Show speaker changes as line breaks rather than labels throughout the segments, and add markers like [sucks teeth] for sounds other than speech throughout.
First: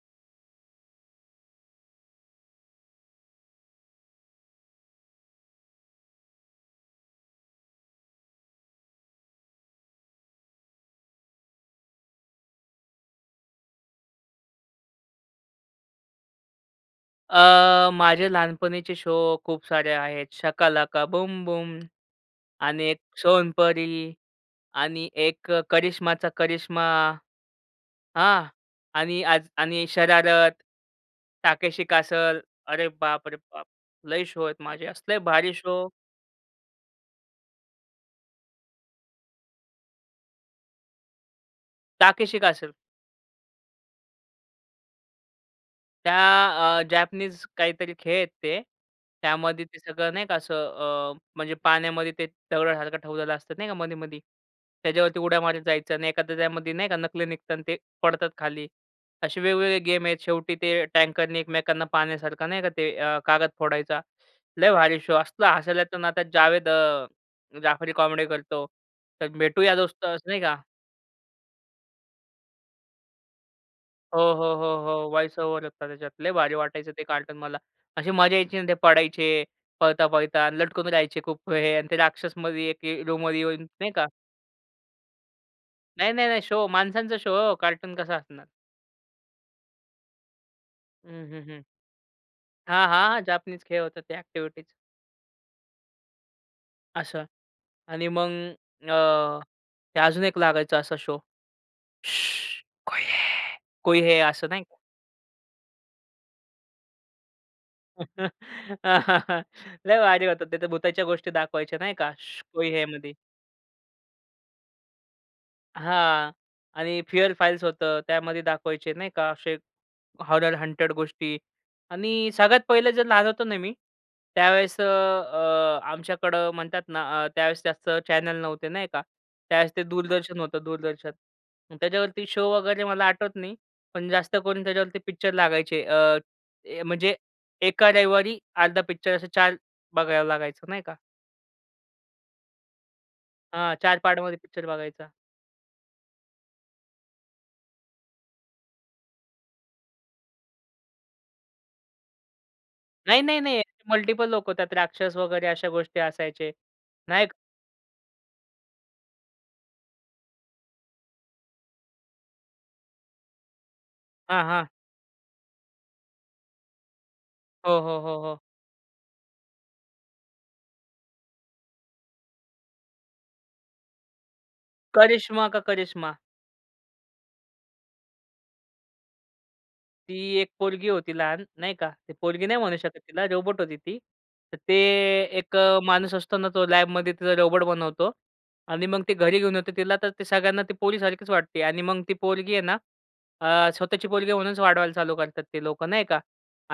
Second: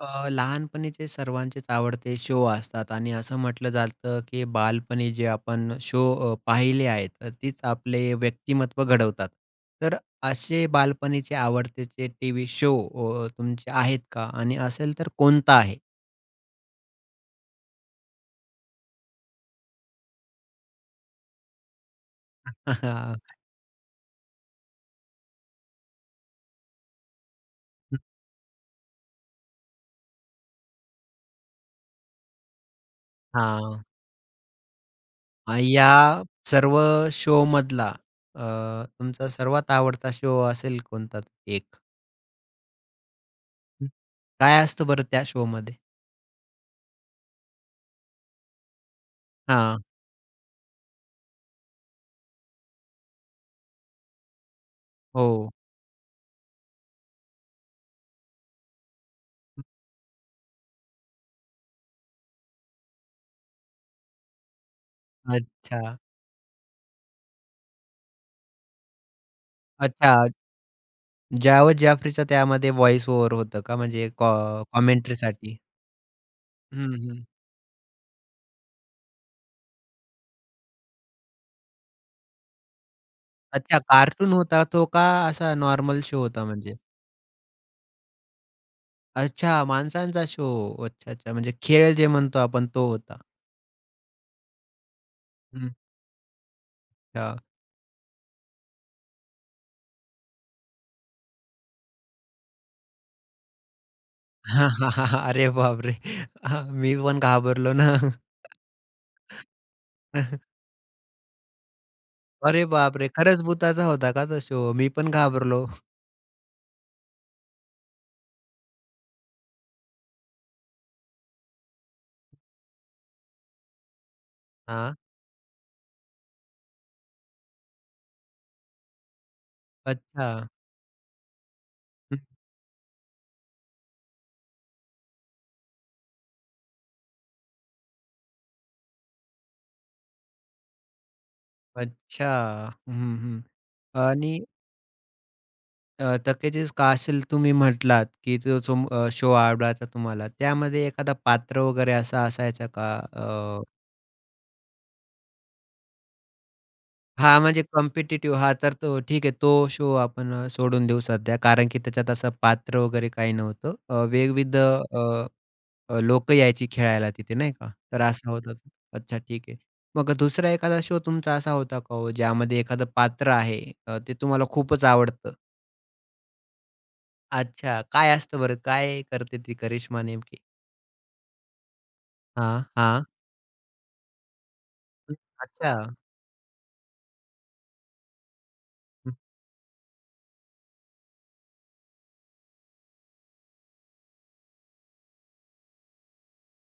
अ, लहानपणीचे सर्वांचेच आवडते शो असतात आणि असं म्हटलं जातं, की बालपणी जे आपण शो अ, पाहिले आहेत. तर तीच आपले व्यक्तिमत्त्व घडवतात. तर अशे बालपणीचे आवडतेचे टी-व्ही शो अ, तुमचे आहेत का आणि असेल तर कोणता आहे?
अ, माझे लहानपणीचे शो खूप सारे आहेत. शाका लाका बूम बूम आणि एक
[chuckles]
सोनपरी आणि एक करिश्माचा करिश्मा.
हं.
हां. आणि आज आणि शरारत, ताकेशी कॅसल. अरे बाप रे बाप!
हां.
लई शो आहेत माझे, असले भारी
आ,
शो
या सर्व शोमधला अ, तुमचा सर्वात आवडता शो असेल कोणता 1?
Takeshi castle.
हं. काय असतं बरं त्या शोमध्ये?
त्या अ, जॅपनीज काहीतरी खेळ आहेत ते, त्यामध्ये ते
हां.
सगळं नाही का असं अ, म्हणजे पाण्यामध्ये ते दगडासारखं ठेवलेलं असतं, नाही का मधी-मधी. त्याच्यावरती उड्या
हो.
मारीत जायचं अन एखादं त्यामध्ये नाही का नकली निघतात, ते पडतात खाली. असे
हं.
वेगवेगळे गेम आहेत. शेवटी ते टँकरनी एकमेकांना पाण्यासारखं, नाही का ते अ, कागद फोडायचा. लय भारी शो असलं हसायला येत
अच्छा.
ना. त्यात जावेद अ, जाफरी कॉमेडी करतो. तर भेटूया दोस्त
अच्छा.
असं नाही का?
जावेद जाफरीच त्यामध्ये व्हाईस ओव्हर होतं का? म्हणजे
हो, हो,
कॉ
हो, हो. वॉईस
कॉमेंट्रीसाठी?
ओव्हर होतं त्याच्यात. लई भारी
हं,
वाटायचं ते
हं.
कार्टून मला. अशी मजा यायची ना, ते पडायचे पळता-पळता अन लटकून राहायचे खूप वेळे आणि ते राक्षसमधी एक हे रूममध्ये येऊन
अच्छा.
नाही का?
कार्टून होता तो का असा नॉर्मल
नाही,
शो
नाही, नाही.
होता
शो
म्हणजे?
माणसांचा शो हो. कार्टून कसा असणार?
अच्छा! माणसांचा शो. अच्छा,
हं,
अच्छा.
हं,
म्हणजे
हं.
खेळ जे म्हणतो आपण
हां,
तो होता.
हां. जापनीज खेळ होता ते एक्टिविटीज.
हं.
असं.
या.
आणि मग, अ, ते अजून एक लागायचा असा शो. शुह कोई हे कोई हे असं नाही?
अरे बाप रे! हां. मी पण घाबरलो ना.
[chuckles] लय भारी होतं. ते तर भुताच्या गोष्टी दाखवायच्या नाही का, शु
अरे
कोई हे
बाप रे!
मधी.
खरंच भुताचा होता का तो शो? मी पण घाबरलो.
हां. आणि फिअर फाइल्स होतं. त्यामध्ये दाखवायचे नाही का, असे हॉरर हंटेड गोष्टी आणि सगळ्यात पहिलं जर लहान होतो ना मी त्यावेळेस अ,
हां.
अ, आमच्याकडं म्हणतात ना अ, त्यावेळेस जास्त चॅनल नव्हते नाही का? त्यावेळेस ते दूरदर्शन
अच्छा.
होतं, दूरदर्शन.
हं.
त्याच्यावरती शो वगैरे मला आठवत नाही, पण जास्त करून त्याच्यावरती पिक्चर लागायचे, अ, ए म्हणजे एका रविवारी अर्धा पिक्चर असे 4 बघावं लागायचं नाही का?
अच्छा. हं, हं.
हां. 4 पार्टमध्ये
आणि
पिक्चर बघायचा.
अ, तकेजीस कासल तुम्ही म्हंटलात, की ज जो अ, शो आवडायचा तुम्हाला त्यामध्ये एखादा पात्र वगैरे असा असायचा का?
नाही, नाही, नाही.
अ
मल्टिपल लोकं, त्यात राक्षस वगैरे अशा गोष्टी असायचे. नाही क
हा म्हणजे कॉम्पिटिटिव्ह हा तर तो ठीक आहे, तो शो आपण सोडून देऊ सध्या, कारण की त्याच्यात असं पात्र वगैरे काही नव्हतं अ,
हां,
विविध
हां.
अ, अ, लोकं यायची खेळायला तिथे. नाही का?
हो, हो,
तर
हो,
असा
हो.
होता ते. अच्छा. ठीक आहे. मग 2रा एखादा शो तुमचा असा होता का ओ, ज्यामध्ये एखादं पात्र आहे अ, ते तुम्हाला खूपच आवडतं?
करिश्मा का करिश्मा.
अच्छा. काय असतं बरं? काय करते ती करिश्मा
ती
नेमकी?
एक पोरगी होती लहान, नाही का. ती पोरगी नाही
हां,
म्हणू शकत
हां.
तिला रोबोट होती ती. तर ते एक
अच्छा.
अ, माणूस असतो ना, तो लॅबमध्ये तिचा रोबोट बनवतो. आणि मग ते
हम्म.
घरी घेऊन येतो तिला तर ते सगळ्यांना ते पोरीसारखीच वाटते. आणि मग ती पोरगी आहे ना, अ, स्वतःची पोरगी म्हणूनच वाढवायला चालू करतात ते लोकं, नाही का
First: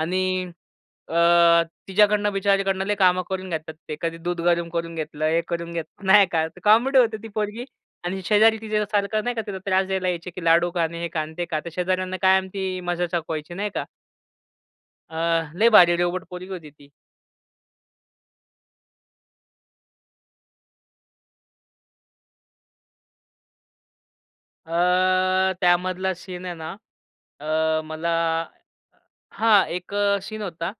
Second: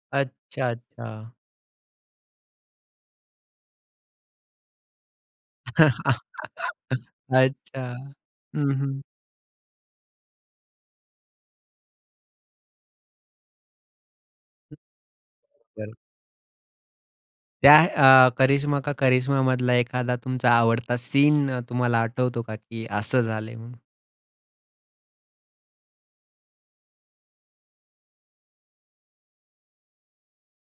आणि
अच्छा, अच्छा.
अ, तिच्याकडनं बिचारीकडनं लय काही कामं करून घेतात ते. कधी दूध गरम करून घेतलंय, हे करून घेत
[laughs]
नाही का. तर कॉमेडी होती ती पोरगी
अच्छा.
आणि शेजारी
हं, हं.
तिच्यासारखं नाही का, तिला त्रास द्यायला यायचे की लाडू खा आणि हे खा आणि ते खा. तर शेजाऱ्यांना कायम ती मजा चकवायची, नाही का. अ, लई
बरोबर.
भारी रोबोट पोरगी होती ती.
त्या अ, करिश्मा का करिश्मामधला एखादा तुमचा आवडता सीन तुम्हाला आठवतो का? की असं झालंय म्हणून?
अ, त्यामधला सीन आहे ना अ, मला हां, एक अ, सीन होता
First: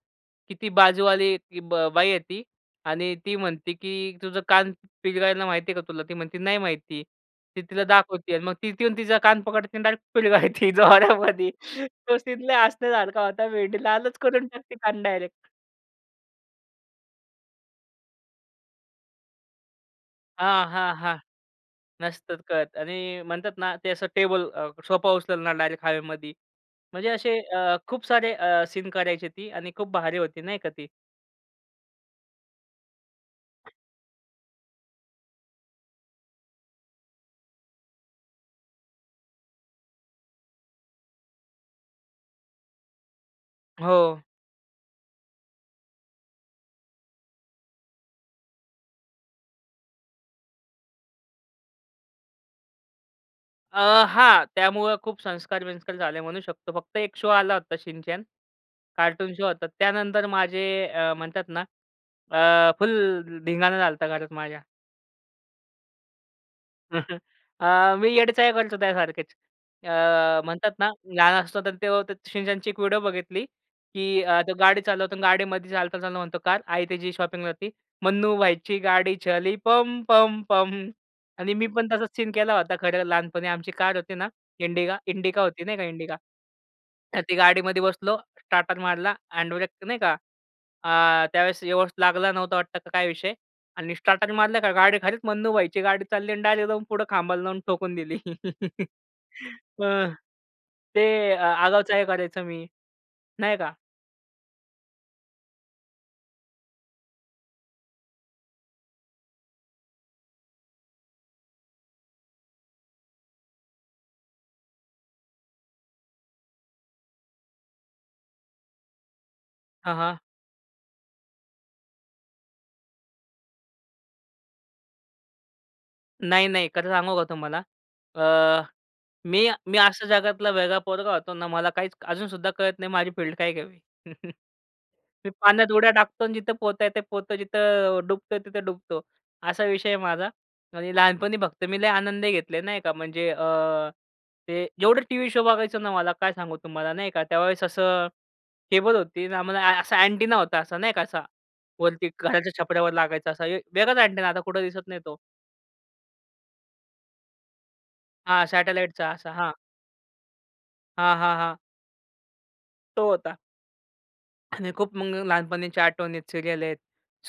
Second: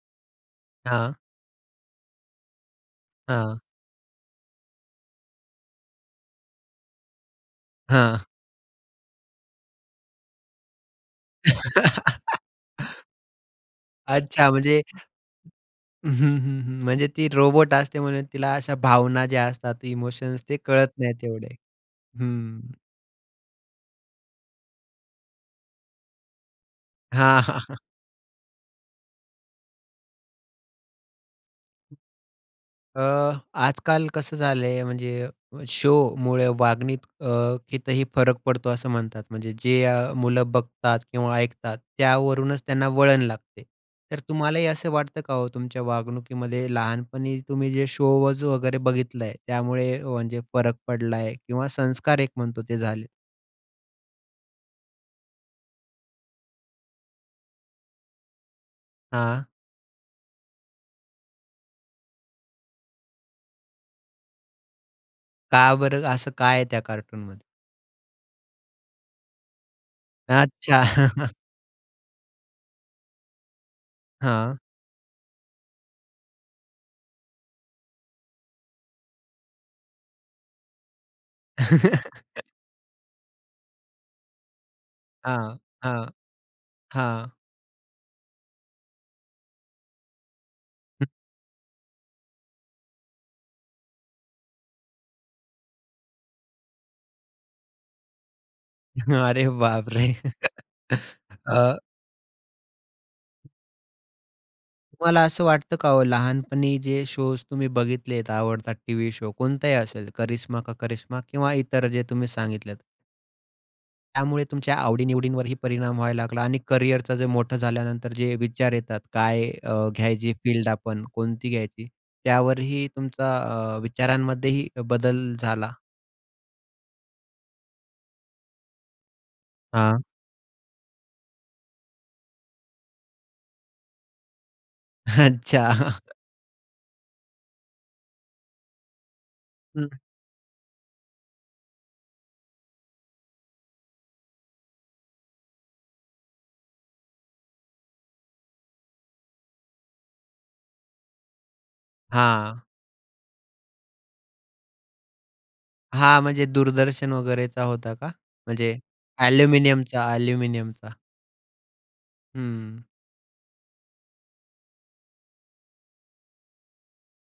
की ती
हां.
बाजूवाली ती ब बाई येती आणि ती
हां.
म्हणते की तुझं कान पिरगाळायला माहिती आहे का तुला? ती म्हणते, नाही माहिती. ती तिला
हां.
दाखवती आणि मग तिथं येऊन तिचा कान पकडते आणि डायरेक्ट पिरगाळते जोरामध्ये. तो सीन लई
[laughs]
हसण्यासारखा होता. वेडी लालच करून
अच्छा
टाकते
म्हणजे
कान डायरेक्ट.
हं, हं, हं, म्हणजे ती रोबोट असते म्हणून तिला अशा भावना ज्या असतात, इमोशन्स ते
हां,
कळत
हां,
नाहीत
हां.
तेवढे?
नसतात
हं.
कळत आणि म्हणतात ना, ते असं टेबल अ, सोफा उचलणार डायरेक्ट हवेमधी. म्हणजे असे
हां, हां, हां.
अ, खूप सारे अ, सीन करायची होती आणि खूप भारी होती, नाही का ती?
अ, आजकाल कसं झालंय, म्हणजे शोमुळे वागण्यात अ, कितीही फरक पडतो असं म्हणतात. म्हणजे, जे अ, मुलं बघतात किंवा ऐकतात त्यावरूनच त्यांना वळण लागते. तर
हो.
तुम्हालाही असं वाटतं का हो तुमच्या वागणुकीमध्ये लहानपणी तुम्ही जे शोज वगैरे बघितलं आहे, त्यामुळे म्हणजे फरक पडलाय आहे किंवा संस्कार एक म्हणतो ते झालेत?
अ, हां त्यामुळं खूप संस्कार-बिंस्कार झाले म्हणू शकतो. फक्त 1 शोआला होता शिनचॅन, कार्टून
हां.
शो होता. त्यानंतर माझे अ, म्हणतात ना, अ, फुल धिंगाणा झालता घरात माझ्या.
का बरं, असं काय आहे त्या
[chuckles]
कार्टूनमध्ये?
अ, मी येडे चाळे करतो त्यासारखेच. अ, म्हणतात
अच्छा,
ना
[chuckles]
लहान असतो, तर तेव्हा ते शिनचॅनची एक व्हिडिओ बघितली की अ, तो
हां.
गाडी चालवतो. अ, गाडीमध्ये चालता-चालता म्हणतो, कार आई त्याची शॉपिंगला जाती. मन्नू भाईची गाडी चली पम, पम, पम. आणि मी पण तसा सीन
[laughs]
केला होता खरं, लहानपणी आमची कार होती ना इंडिगा इंडिका
हां,
होती नाही का
हां,
इंडिका. तर ती
हां.
गाडीमध्ये बसलो, स्टार्टर मारला, हँडब्रेक नाही का, अ, त्यावेळेस व्यवस्थित लागला नव्हता वाटतं का काय विषय आणि स्टार्टर मारलं का गाडी खालीच मन्नू भाईची गाडी चालली आणि डायरेक्ट जाऊन पुढं खांबाला जाऊन ठोकून दिली. [laughs]
अरे
अ,
बाप रे!
ते अ
अ
आगाऊ चाळे करायचो मी, नाही का?
तुम्हाला असं वाटतं का हो? लहानपणी जे शोज तुम्ही बघितलेत आवडतात टी-व्ही शो कोणताही असेल, करिश्मा का करिश्मा किंवा इतर जे तुम्ही सांगितलेत त्यामुळे तुमच्या आवडी-निवडींवरही परिणाम व्हायला लागला आणि करियरचं जे मोठं झाल्यानंतर जे विचार येतात, काय अ,
हां, हां.
घ्यायची फील्ड आपण कोणती घ्यायची, त्यावरही तुमचा अ, विचारांमध्येही बदल झाला?
नाही, नाही खरं सांगू का तुम्हाला? अ, मी मी
हां.
अशा जगातला वेगळा पोरगा होतो ना मला काहीच अजूनसुद्धा कळत नाही माझी फील्ड काय घ्यावी? [chuckles] मी पाण्यात उड्या
अच्छा. [laughs]
टाकतो आणि जिथं पोहता येते तेथे पोहतो, जिथं डुबता येते तिथं डुबतो, असा विषय आहे
हं.
माझा. आणि, लहानपणी फक्त मी लय आनंदही घेतले नाही का अ, म्हणजे अ, ते जेवढे टी-व्ही शो बघायचो ना मला काय सांगू तुम्हाला नाही का? त्यावेळेस असं केबल होती आम्हाला असा अँटिना होता असा, नाही का असा वरती घराच्या
हां.
छपरा वर लागायचा. असा वेगळाच अँटिना आता कुठं दिसत नाही तो.
हां, म्हणजे दूरदर्शन वगैरेचा होता का?
हां,
म्हणजे
सॅटेलाइटचा असा हां.
ॲल्युमिनियमचा-ॲल्युमिनियमचा?
हां, हां, हां.
हं.
तो होता. आणि खूप मग लहानपणीच्या आठवणीत सीरियल आहेत.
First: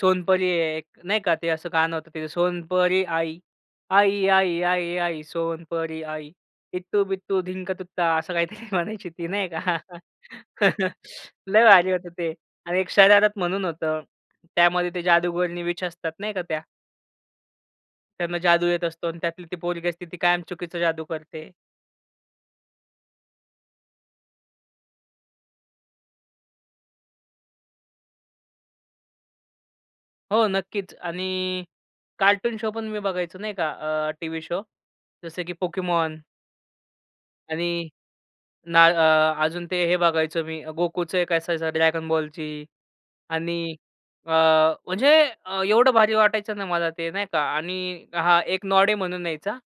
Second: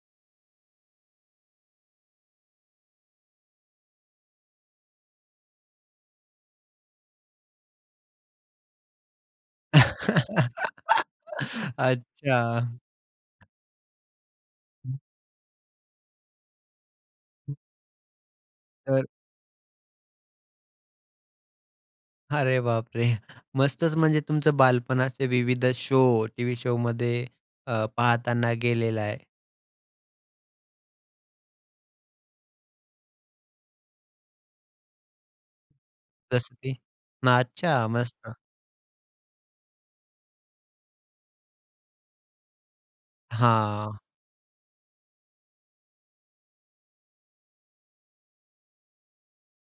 सोनपरी आहे एक, नाही का ते असं गाणं होतं ते सोनपरी आई, आई, आई, आई, आई सोनपरी आई इत्तू बित्तू धिंक तुत्ता असं काही तरी म्हणायची ती, नाही का? [laughs]
[laughs]
लय भारी होते ते.
अच्छा.
आणि एक शरारत म्हणून होतं. त्यामध्ये ते जादूगरणी विच असतात नाही का त्या त्यांना जादू येत
तर
असतो आणि त्यातली ती पोरगी असते. ती कायम चुकीचा जादू करते.
अरे बाप रे, मस्तच! म्हणजे तुमचं बालपण असे विविध शो, टी व्ही शोमध्ये अ, पाहताना गेलेलं आहे.
हो, नक्कीच आणि कार्टून शो पण मी बघायचो नाही का, अ, टी-व्ही शो जसं की पोकेमॉन
जसं की? ना, अच्छा,
आणि
मस्त!
ना अ, अजून ते हे बघायचो मी, गोकुचं 1 असायचं ड्रॅगन बॉलची आणि
हां.
अ, म्हणजे एवढं भारी वाटायचं ना मला ते, नाही का? आणि हां, एक नॉडी म्हणून यायचा.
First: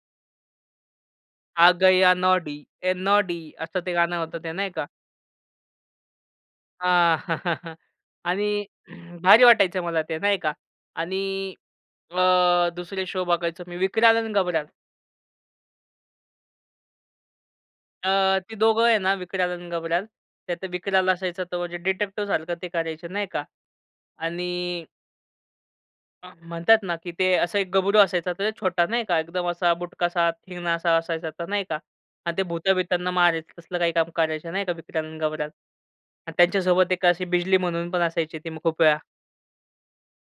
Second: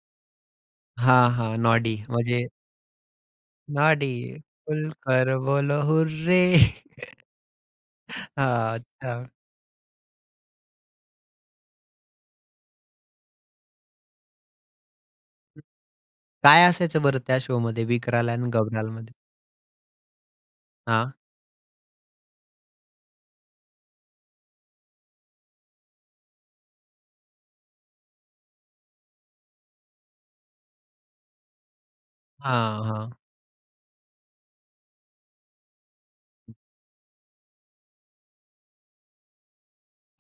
हां, हां,
आ
नॉडी
गया
म्हणजे
नॉडी ए नॉडी असं ते
नाडी
गाणं होतं ते नाही का?
खुलकर बोलो हुर्रे
[laughs]
[chuckles]
आणि
हां,
[clears throat]
अच्छा.
भारी वाटायचं मला ते नाही का आणि अ, दुसरे शो बघायचो मी विक्राल अन गब्राल.
काय असायचं बरं त्या शोमध्ये विकराल
अ,
आणि
ती दोघं आहे ना
गबरालमध्ये?
विक्राल आणि गबराल त्यात विकराल
हां.
असायचा, तो म्हणजे डिटेक्टीव सारखं ते करायचं नाही का? आणि म्हणतात ना, की ते असा 1 गबरू असायचा. तर छोटा नाही का एकदम असा बुटकासा, ठेंगणासा असायचा. तर नाही का आणि ते
हां,
भुता-बितांना
हां.
मारायचं तसलं काही काम करायचं नाही का. विक्राल अन गबराल आणि त्यांच्यासोबत 1 अशी बिजली म्हणून पण असायची ती मग खूप वेळा.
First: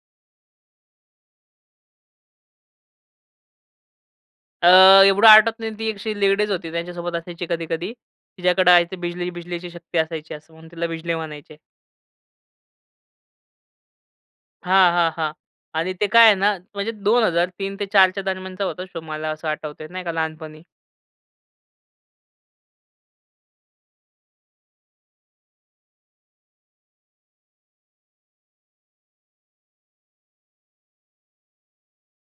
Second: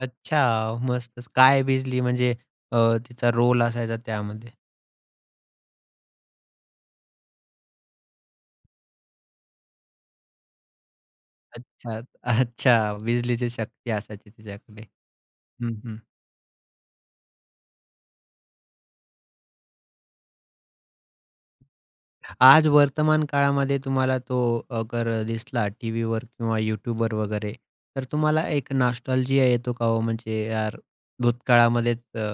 अच्छा. मस्तच. काय बिजली म्हणजे अ, तिचा रोल असायचा त्यामध्ये?
अ, एवढं आठवत नाही. ती एक अशी लेडीज होती त्यांच्यासोबत असायची कधी-कधी. तिच्याकडं आयती बिजली- बिजलीची शक्ती असायची असं म्हणून तिला बिजली म्हणायचे.
अच्छा, अच्छा. बिजलीची शक्ती असायची तिच्याकडे.
हां, हां, हां.
हं,
आणि
हं.
ते काय आहे ना, म्हणजे 2003-04च्या दरम्यानचा होता शो. मला असं आठवतय नाही का लहानपणी.
आज वर्तमानकाळामध्ये तुम्हाला तो अगर दिसला टी-व्हीवर किंवा YouTubeवर वगैरे. तर तुम्हाला एक नॉस्टॅल्जिया येतो का ओ? म्हणजे यार भूतकाळामध्येच अ,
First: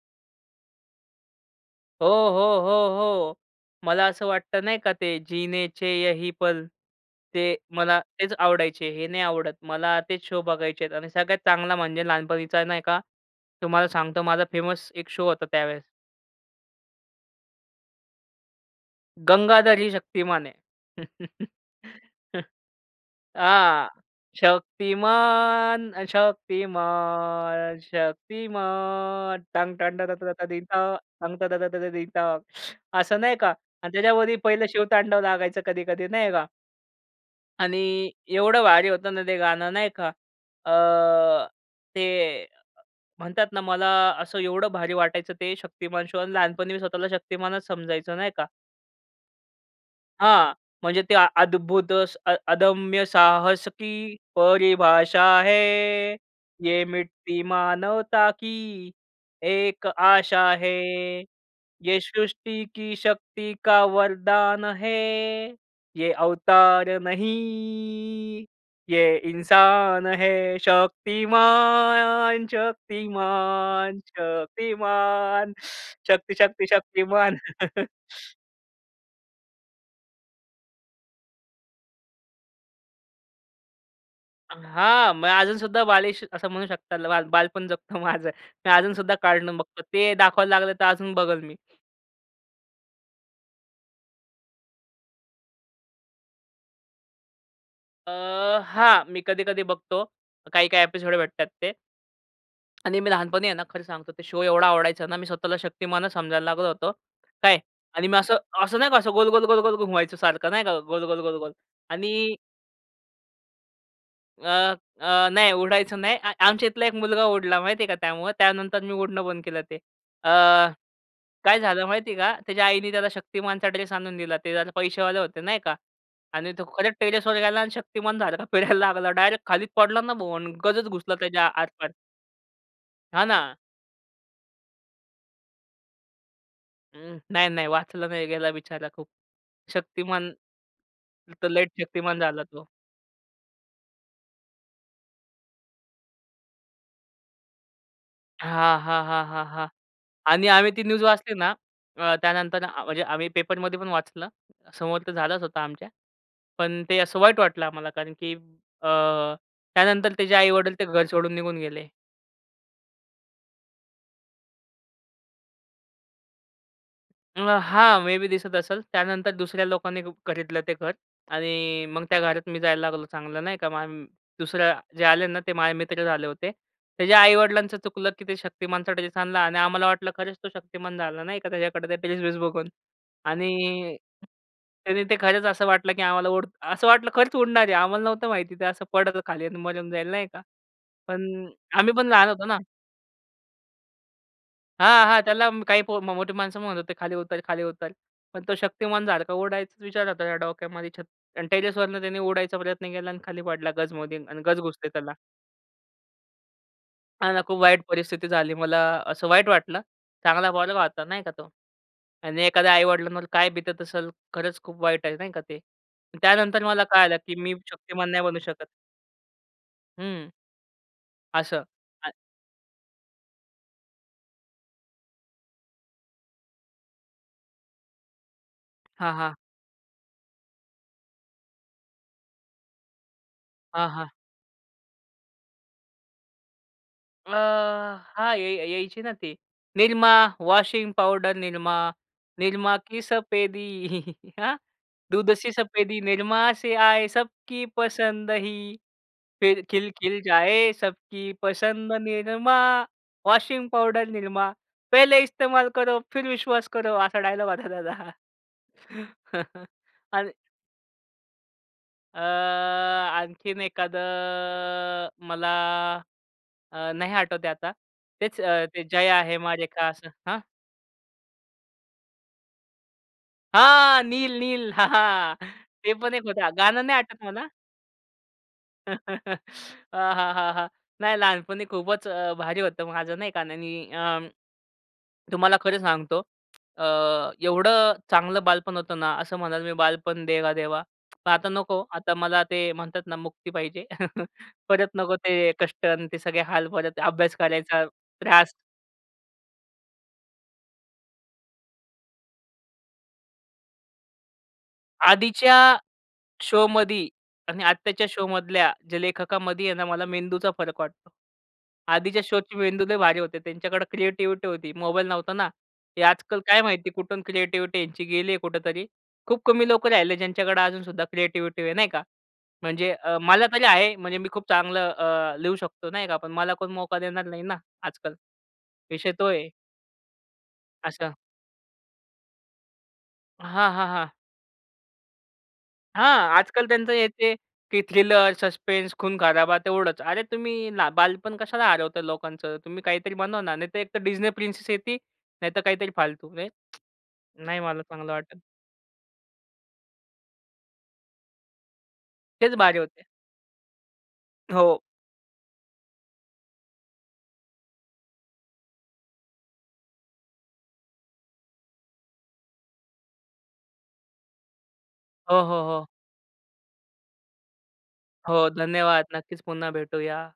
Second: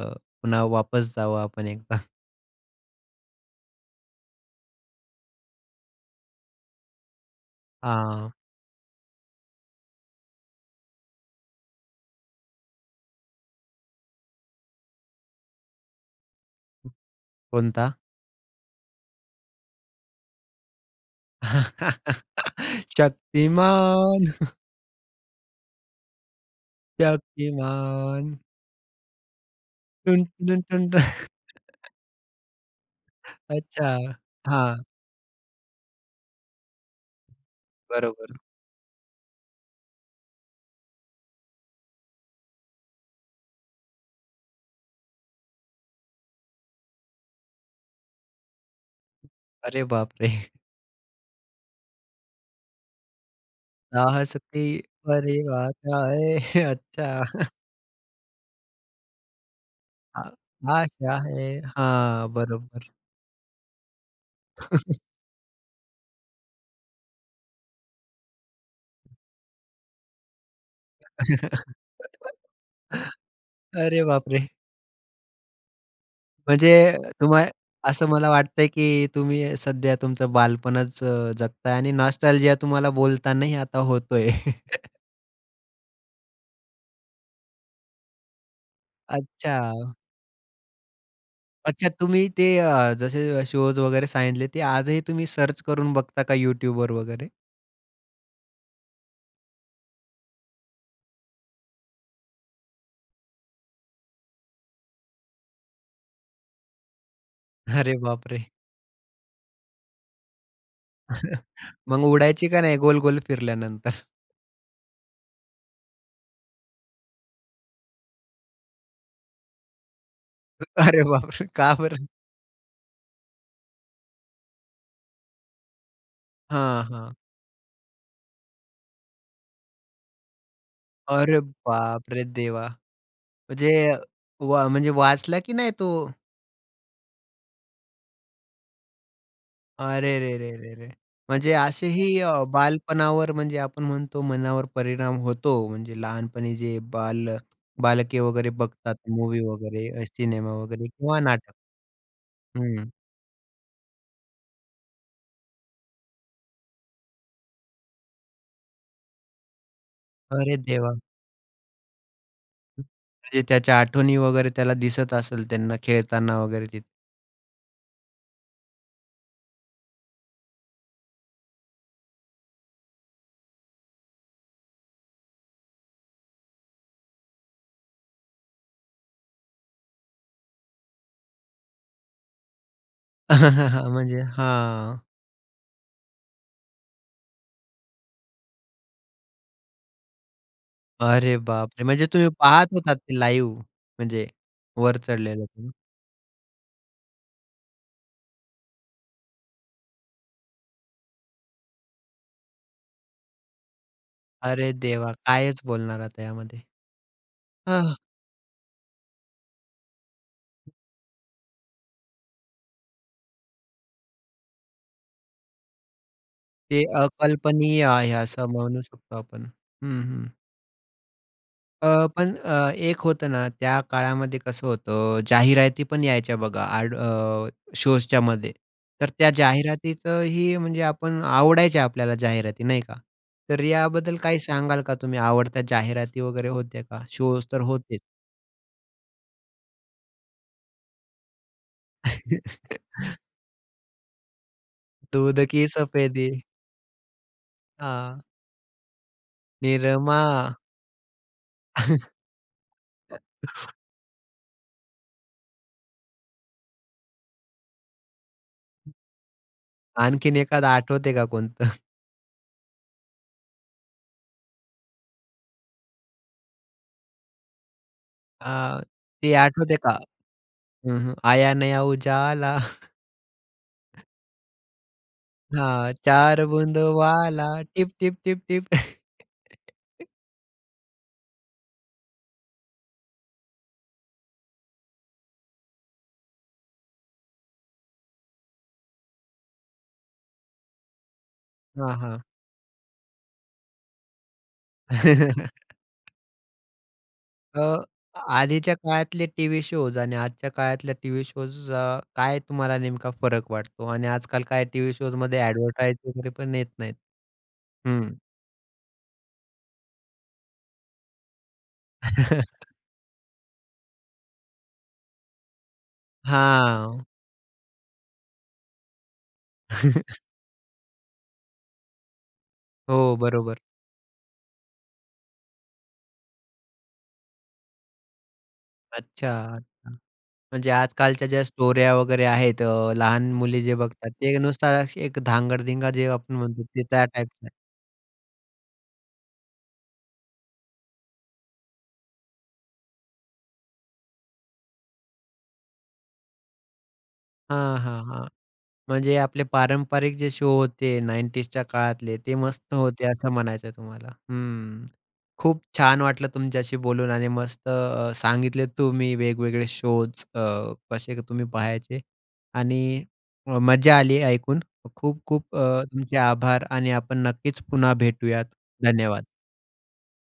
पुन्हा वापस जावं आपण एकदा.
हो, हो, हो, हो. मला असं वाटतं नाही का ते जिनेचे यही पल ते मला तेच
हां.
आवडायचे. हे नाही आवडत. मला तेच शो बघायचे आहेत आणि सगळ्यात चांगला म्हणजे लहानपणीचा नाही का तुम्हाला सांगतो माझा फेमस एक शो होता त्यावेळेस.
हं. कोणता?
गंगाधर ही शक्तिमान है.
[chuckles]
[chuckles] आ,
शक्तिमान. हं.
शक्तिमान, शक्तिमान,
शक्तिमान.
शक्तिमान
[humming]
[humming]
[chuckles]
[sucks teeth] असं नाही
[inhales]
का?
अच्छा.
आणि त्याच्यावरही पहिलं
हां.
शिव-तांडव लागायचं कधी-कधी नाही का? आणि
बरोबर.
एवढं भारी होतं ना ते गाणं नाही का. अ, ते अ, म्हणतात ना मला असं एवढं भारी वाटायचं ते शक्तिमान शो आणि लहानपणी मी स्वतःला शक्तिमानच समजायचो, नाही का.
अरे बापरे!
हां. म्हणजे ते, अद्भुत अ, अदम्य साहस की
साहस की
परिभाषा
परिभाषा
है,
है.
ये मिट्टी
अच्छा.
मानवता की एक
आ
आशा है,
आशा है.
ये
हां.
सृष्टी
बरोबर.
की शक्ति का वरदान है,
[chuckles]
ये अवतार नहीं, ये इंसान है.
[laughs]
शक्तिमान, शक्तिमान,
अरे बापरे!
शक्तिमान, शक्ति, शक्ति,
म्हणजे,
शक्तिमान.
तुम्हाला
[chuckles]
असं मला वाटतंय, की तुम्ही सध्या तुमचं बालपणच अ, जगताय आणि नॉस्टॅल्जिया तुम्हाला बोलतानाही आता होतोय.
हां. मग अजूनसुद्धा बालीश असं म्हणू शकताल, बालपण जगतो माझं मी अजूनसुद्धा कार्टून बघतो.
अच्छा!
ते दाखवायला लागलं, तर अजून बघेल मी.
अच्छा! तुम्ही ते अ, जसे शोज वगैरे सांगितले. ते आजही तुम्ही सर्च करून बघता का YouTubeवर वगैरे?
अ, हां, मी कधी-कधी बघतो. काही-काही एपिसोड भेटतात ते. आणि मी लहानपणी आहे ना, खरं सांगतो, ते शो एवढा आवडायचा ना, मी स्वतःला शक्तिमानच समजायला लागलो होतो. काय?
अरे
आणि मी असं
बापरे!
असं नाही का, असं गोल-गोल-गोल-गोल घुमवायचं सारखं नाही का गोल-गोल-गोल-गोल
[chuckles] मग
आणि
उडायची का नाही गोल-गोल फिरल्यानंतर?
अ, अ, नाही उडायचं नाही. अ, आमच्या इथला एक मुलगा उडला माहिती आहे का त्यामुळं. त्यानंतर मी उडणं बंद केलं ते. अ,
अरे बापरे!
काय
का
झालं
बरं?
माहिती आहे का? त्याच्या आईने त्याला शक्तिमानचा ड्रेस आणून दिला. ते जरा पैसेवाले होतं नाही का आणि तो
हां,
खरंच
हां.
टेरेसवर गेला आणि शक्तिमान झाला. फिरायला लागला, डायरेक्ट खाली पडला ना. बोन गजच घुसला
अरे
त्याच्या आर-पार.
बाप रे! देवा,
हां ना.
म्हणजे व म्हणजे वाचला की नाही तो?
उम्म, नाही, नाही, वाचला नाही, गेला बिचारा खूप
अरे
शक्तिमान,
रे रे रे रे!
आता
म्हणजे
लेट
असेही
शक्तिमान झाला
अ,
तो.
बालपणावर म्हणजे आपण म्हणतो, मनावर परिणाम होतो. म्हणजे लहानपणी जे बाल बालके वगैरे
हां,
बघतात
हां, हां,
मूवी
हां, हां
वगैरे,
आणि
सिनेमा
आम्ही ती
वगैरे
न्यूज
किंवा
वाचली
नाटक
ना, अ, त्यानंतर अ,
हं.
म्हणजे आम्ही पेपरमधी पण वाचलं, समोर तर झालंच होता आमच्या. पण ते असं वाईट वाटलं आम्हाला, कारण की अ, त्यानंतर तेचे
अरे
आई-वडील ते
देवा!
घर सोडून निघून गेले.
म्हणजे त्याच्या आठवणी वगैरे त्याला दिसत असल त्यांना खेळताना वगैरे तिथे.
अ, हां, मे बी दिसत असल. त्यानंतर दुसऱ्या लोकांनी हुक खरीदलं ते घर आणि मग त्या घरात मी जायला लागलो चांगलं नाही का. मम दुसऱ्या जे आले ना ते माझे मित्रच आले होते. त्याच्या आई-वडिलांचं चुकलं की ते शक्तिमानचा ड्रेस आणला आणि आम्हाला वाटलं खरंच तो शक्तिमान झाला, नाही का, त्याच्याकडे ते ड्रेस-वेस बघून.
[laughs]
आणि
म्हणजे
त्याने
हां.
ते खरंच असं वाटलं की आम्हाला उड असं वाटलं खरंच उडणार आहे. आम्हाला नव्हतं माहिती ते असं पडतं खाली आणि मरून जाईल नाही का. पण
अरे बापरे!
आम्ही
म्हणजे
पण
तुम्ही
लहान होतो ना.
पाहात होतात ते लाईव्ह म्हणजे वर
हां, हां
चढलेलं
त्याला म
पण.
काही पो मो मोठी माणसं म्हणत होते, खाली उतर, खाली उतर. पण तो शक्तिमानसारख उडायचा विचार होता त्या डोक्यामध्ये छत आणि टेरेसवरनं त्याने उडायचा प्रयत्न केला आणि खाली पडला गजमध्ये आणि गज
अरे
घुसते
देवा!
त्याला.
कायच बोलणार आता यामध्ये?
हां ना, खूप वाईट
आह!
परिस्थिती झाली. मला असं वाईट वाटलं. चांगला पोरगा होता नाही का तो. आणि एखाद्या आई-वडिलांवर काय बितत असल. खरंच, खूप वाईट आहे नाही का ते. अन त्यानंतर मला
ते
कळालं, की मी
अकल्पनीय
शक्तिमान
आहे,
नाही बनू
असं
शकत.
म्हणू शकतो आपण. हं, हं.
हम्म. असं
अ,
आहे.
पण अ, एक होतं ना त्या काळामध्ये कसं होतं जाहिराती पण यायच्या बघा एड अ, शोजच्यामध्ये. तर
हां,
त्या
हां.
जाहिरातीतही म्हणजे आपण आवडायच्या आपल्याला जाहिराती, नाही का? तर
हां, हां.
याबद्दल काही सांगाल का तुम्ही? आवडत्या जाहिराती वगैरे होत्या का?
अ,
शोज तर होतेच.
हां, य य यायची ना ती निरमा, वॉशिंग पावडर निरमा. निरमा की
[chuckles]
सफेदी [giggles] हां. दूध
दूध
सी
की
सफेदी
सफेदी.
निरमा से आये, सबकी
हां.
पसंद ही फिर खिलखिल
निरमा.
जाये, सबकी पसंद निरमा. Washing
[chuckles]
powder Nirma. पहिले इस्तेमाल करो, फिर विश्वास करो. असा डायलॉग होता त्याचा. [chuckles] अन
आणखीन एखादा आठवतंय का कोणतं?
अ, आणखीन एखादं अ, मला, अ, नाही आठवत आहे आता. तेच अ,
अ,
ते जया,
ते
हेमा,
आठवते
रेखा
का?
असं? हं?
हं, हं. आया नया उजाला. [chuckles]
हां, नील, नील. हां, हां. ते
हां,
पण एक
चार
होता.
बुंदो
गाणं नाही आठवत म्हणा.
वाला, टिप, टिप, टिप, टिप.
[laughs]
[chuckles]
हां, हां, हां, हां, नाही लहानपणी खूपच अ, भारी होतं माझं, नाही का? आणि अ, तुम्हाला खरं सांगतो अ, एवढं चांगलं बालपण होतं ना. असं म्हणाल की बालपण देगा देवा पण आता नको,
हां,
आता
हां.
मला ते म्हणतात ना, मुक्ती पाहिजे. [chuckles] परत नको ते कष्ट आणि
[chuckles]
ते सगळे हाल. परत अभ्यास
अ,
करायचा त्रास
आधीच्या काळातले टी-व्ही शोज आणि आजच्या काळातल्या टी-व्ही शोज अ, काय तुम्हाला नेमका फरक वाटतो? आणि आज-काल काय टी-व्ही शोजमध्ये
आधीच्या
एडवर्टाइज वगैरे पण येत नाहीत.
शोमधी आणि आत्ताच्या
हम्म.
शोमधल्या जे लेखकामध्ये आहे ना, मला मेंदूचा फरक वाटतो. आधीच्या शोची
[chuckles]
मेंदू लय भारी होते त्यांच्याकडे क्रिएटिविटी होती, मोबाईल नव्हता ना. हे आजकाल काय माहिती,
हां.
कुठून क्रिएटिविटी यांची गेली आहे कुठेतरी. खूप कमी लोकं राहिले
[chuckles]
ज्यांच्याकडे अजूनसुद्धा क्रिएटिविटी आहे, नाही का? म्हणजे
हो,
अ, मला
बरोबर.
तरी आहे म्हणजे मी खूप चांगलं अ, लिहू शकतो, नाही का? पण मला कोण मौका देणार नाही ना आजकाल, विषय तो
अच्छा,
आहे.
अच्छा, म्हणजे
आसं.
आज-कालच्या ज्या स्टोऱ्या वगैरे आहेत, अ, लहान मुली
हां,
जे
हां,
बघतात,
हां.
ते नुसताच एक धांगड-धिंगा जे
हां,
आपण म्हणतो
आजकाल
ते
त्यांचं
त्या
हे, ते,
टाइपच आहे.
ते थ्रिलर, सस्पेंस, खून-खराबा तेवढंच. अरे, तुम्ही ला बालपण कशाला हरवता लोकांचं? तुम्ही काहीतरी बनवा ना. नाही तर एकतर Disney प्रिन्सेस येते, नाहीतर काहीतरी फालतू [tsk] नाही,
हां,
मला
हां,
चांगलं
हां,
वाटत.
म्हणजे आपले पारंपरिक जे शो होते 90sच्या काळातले, ते
तेच
मस्त
भारी
होते
होते.
असं म्हणायचं आहे तुम्हाला.
हो.
हम्म, खूप छान वाटलं तुमच्याशी बोलून. आणि मस्त अ, सांगितले तुम्ही वेगवेगळे शोज अ, कसे तुम्ही पहायचे. आणि मज्जा आली ऐकून. खूप,
हो,
खूप
हो,
अ,
हो.
तुमचे आभार आणि आपण नक्कीच पुन्हा
हो
भेटूयात.
धन्यवाद.
धन्यवाद!
नक्कीच पुन्हा भेटूया.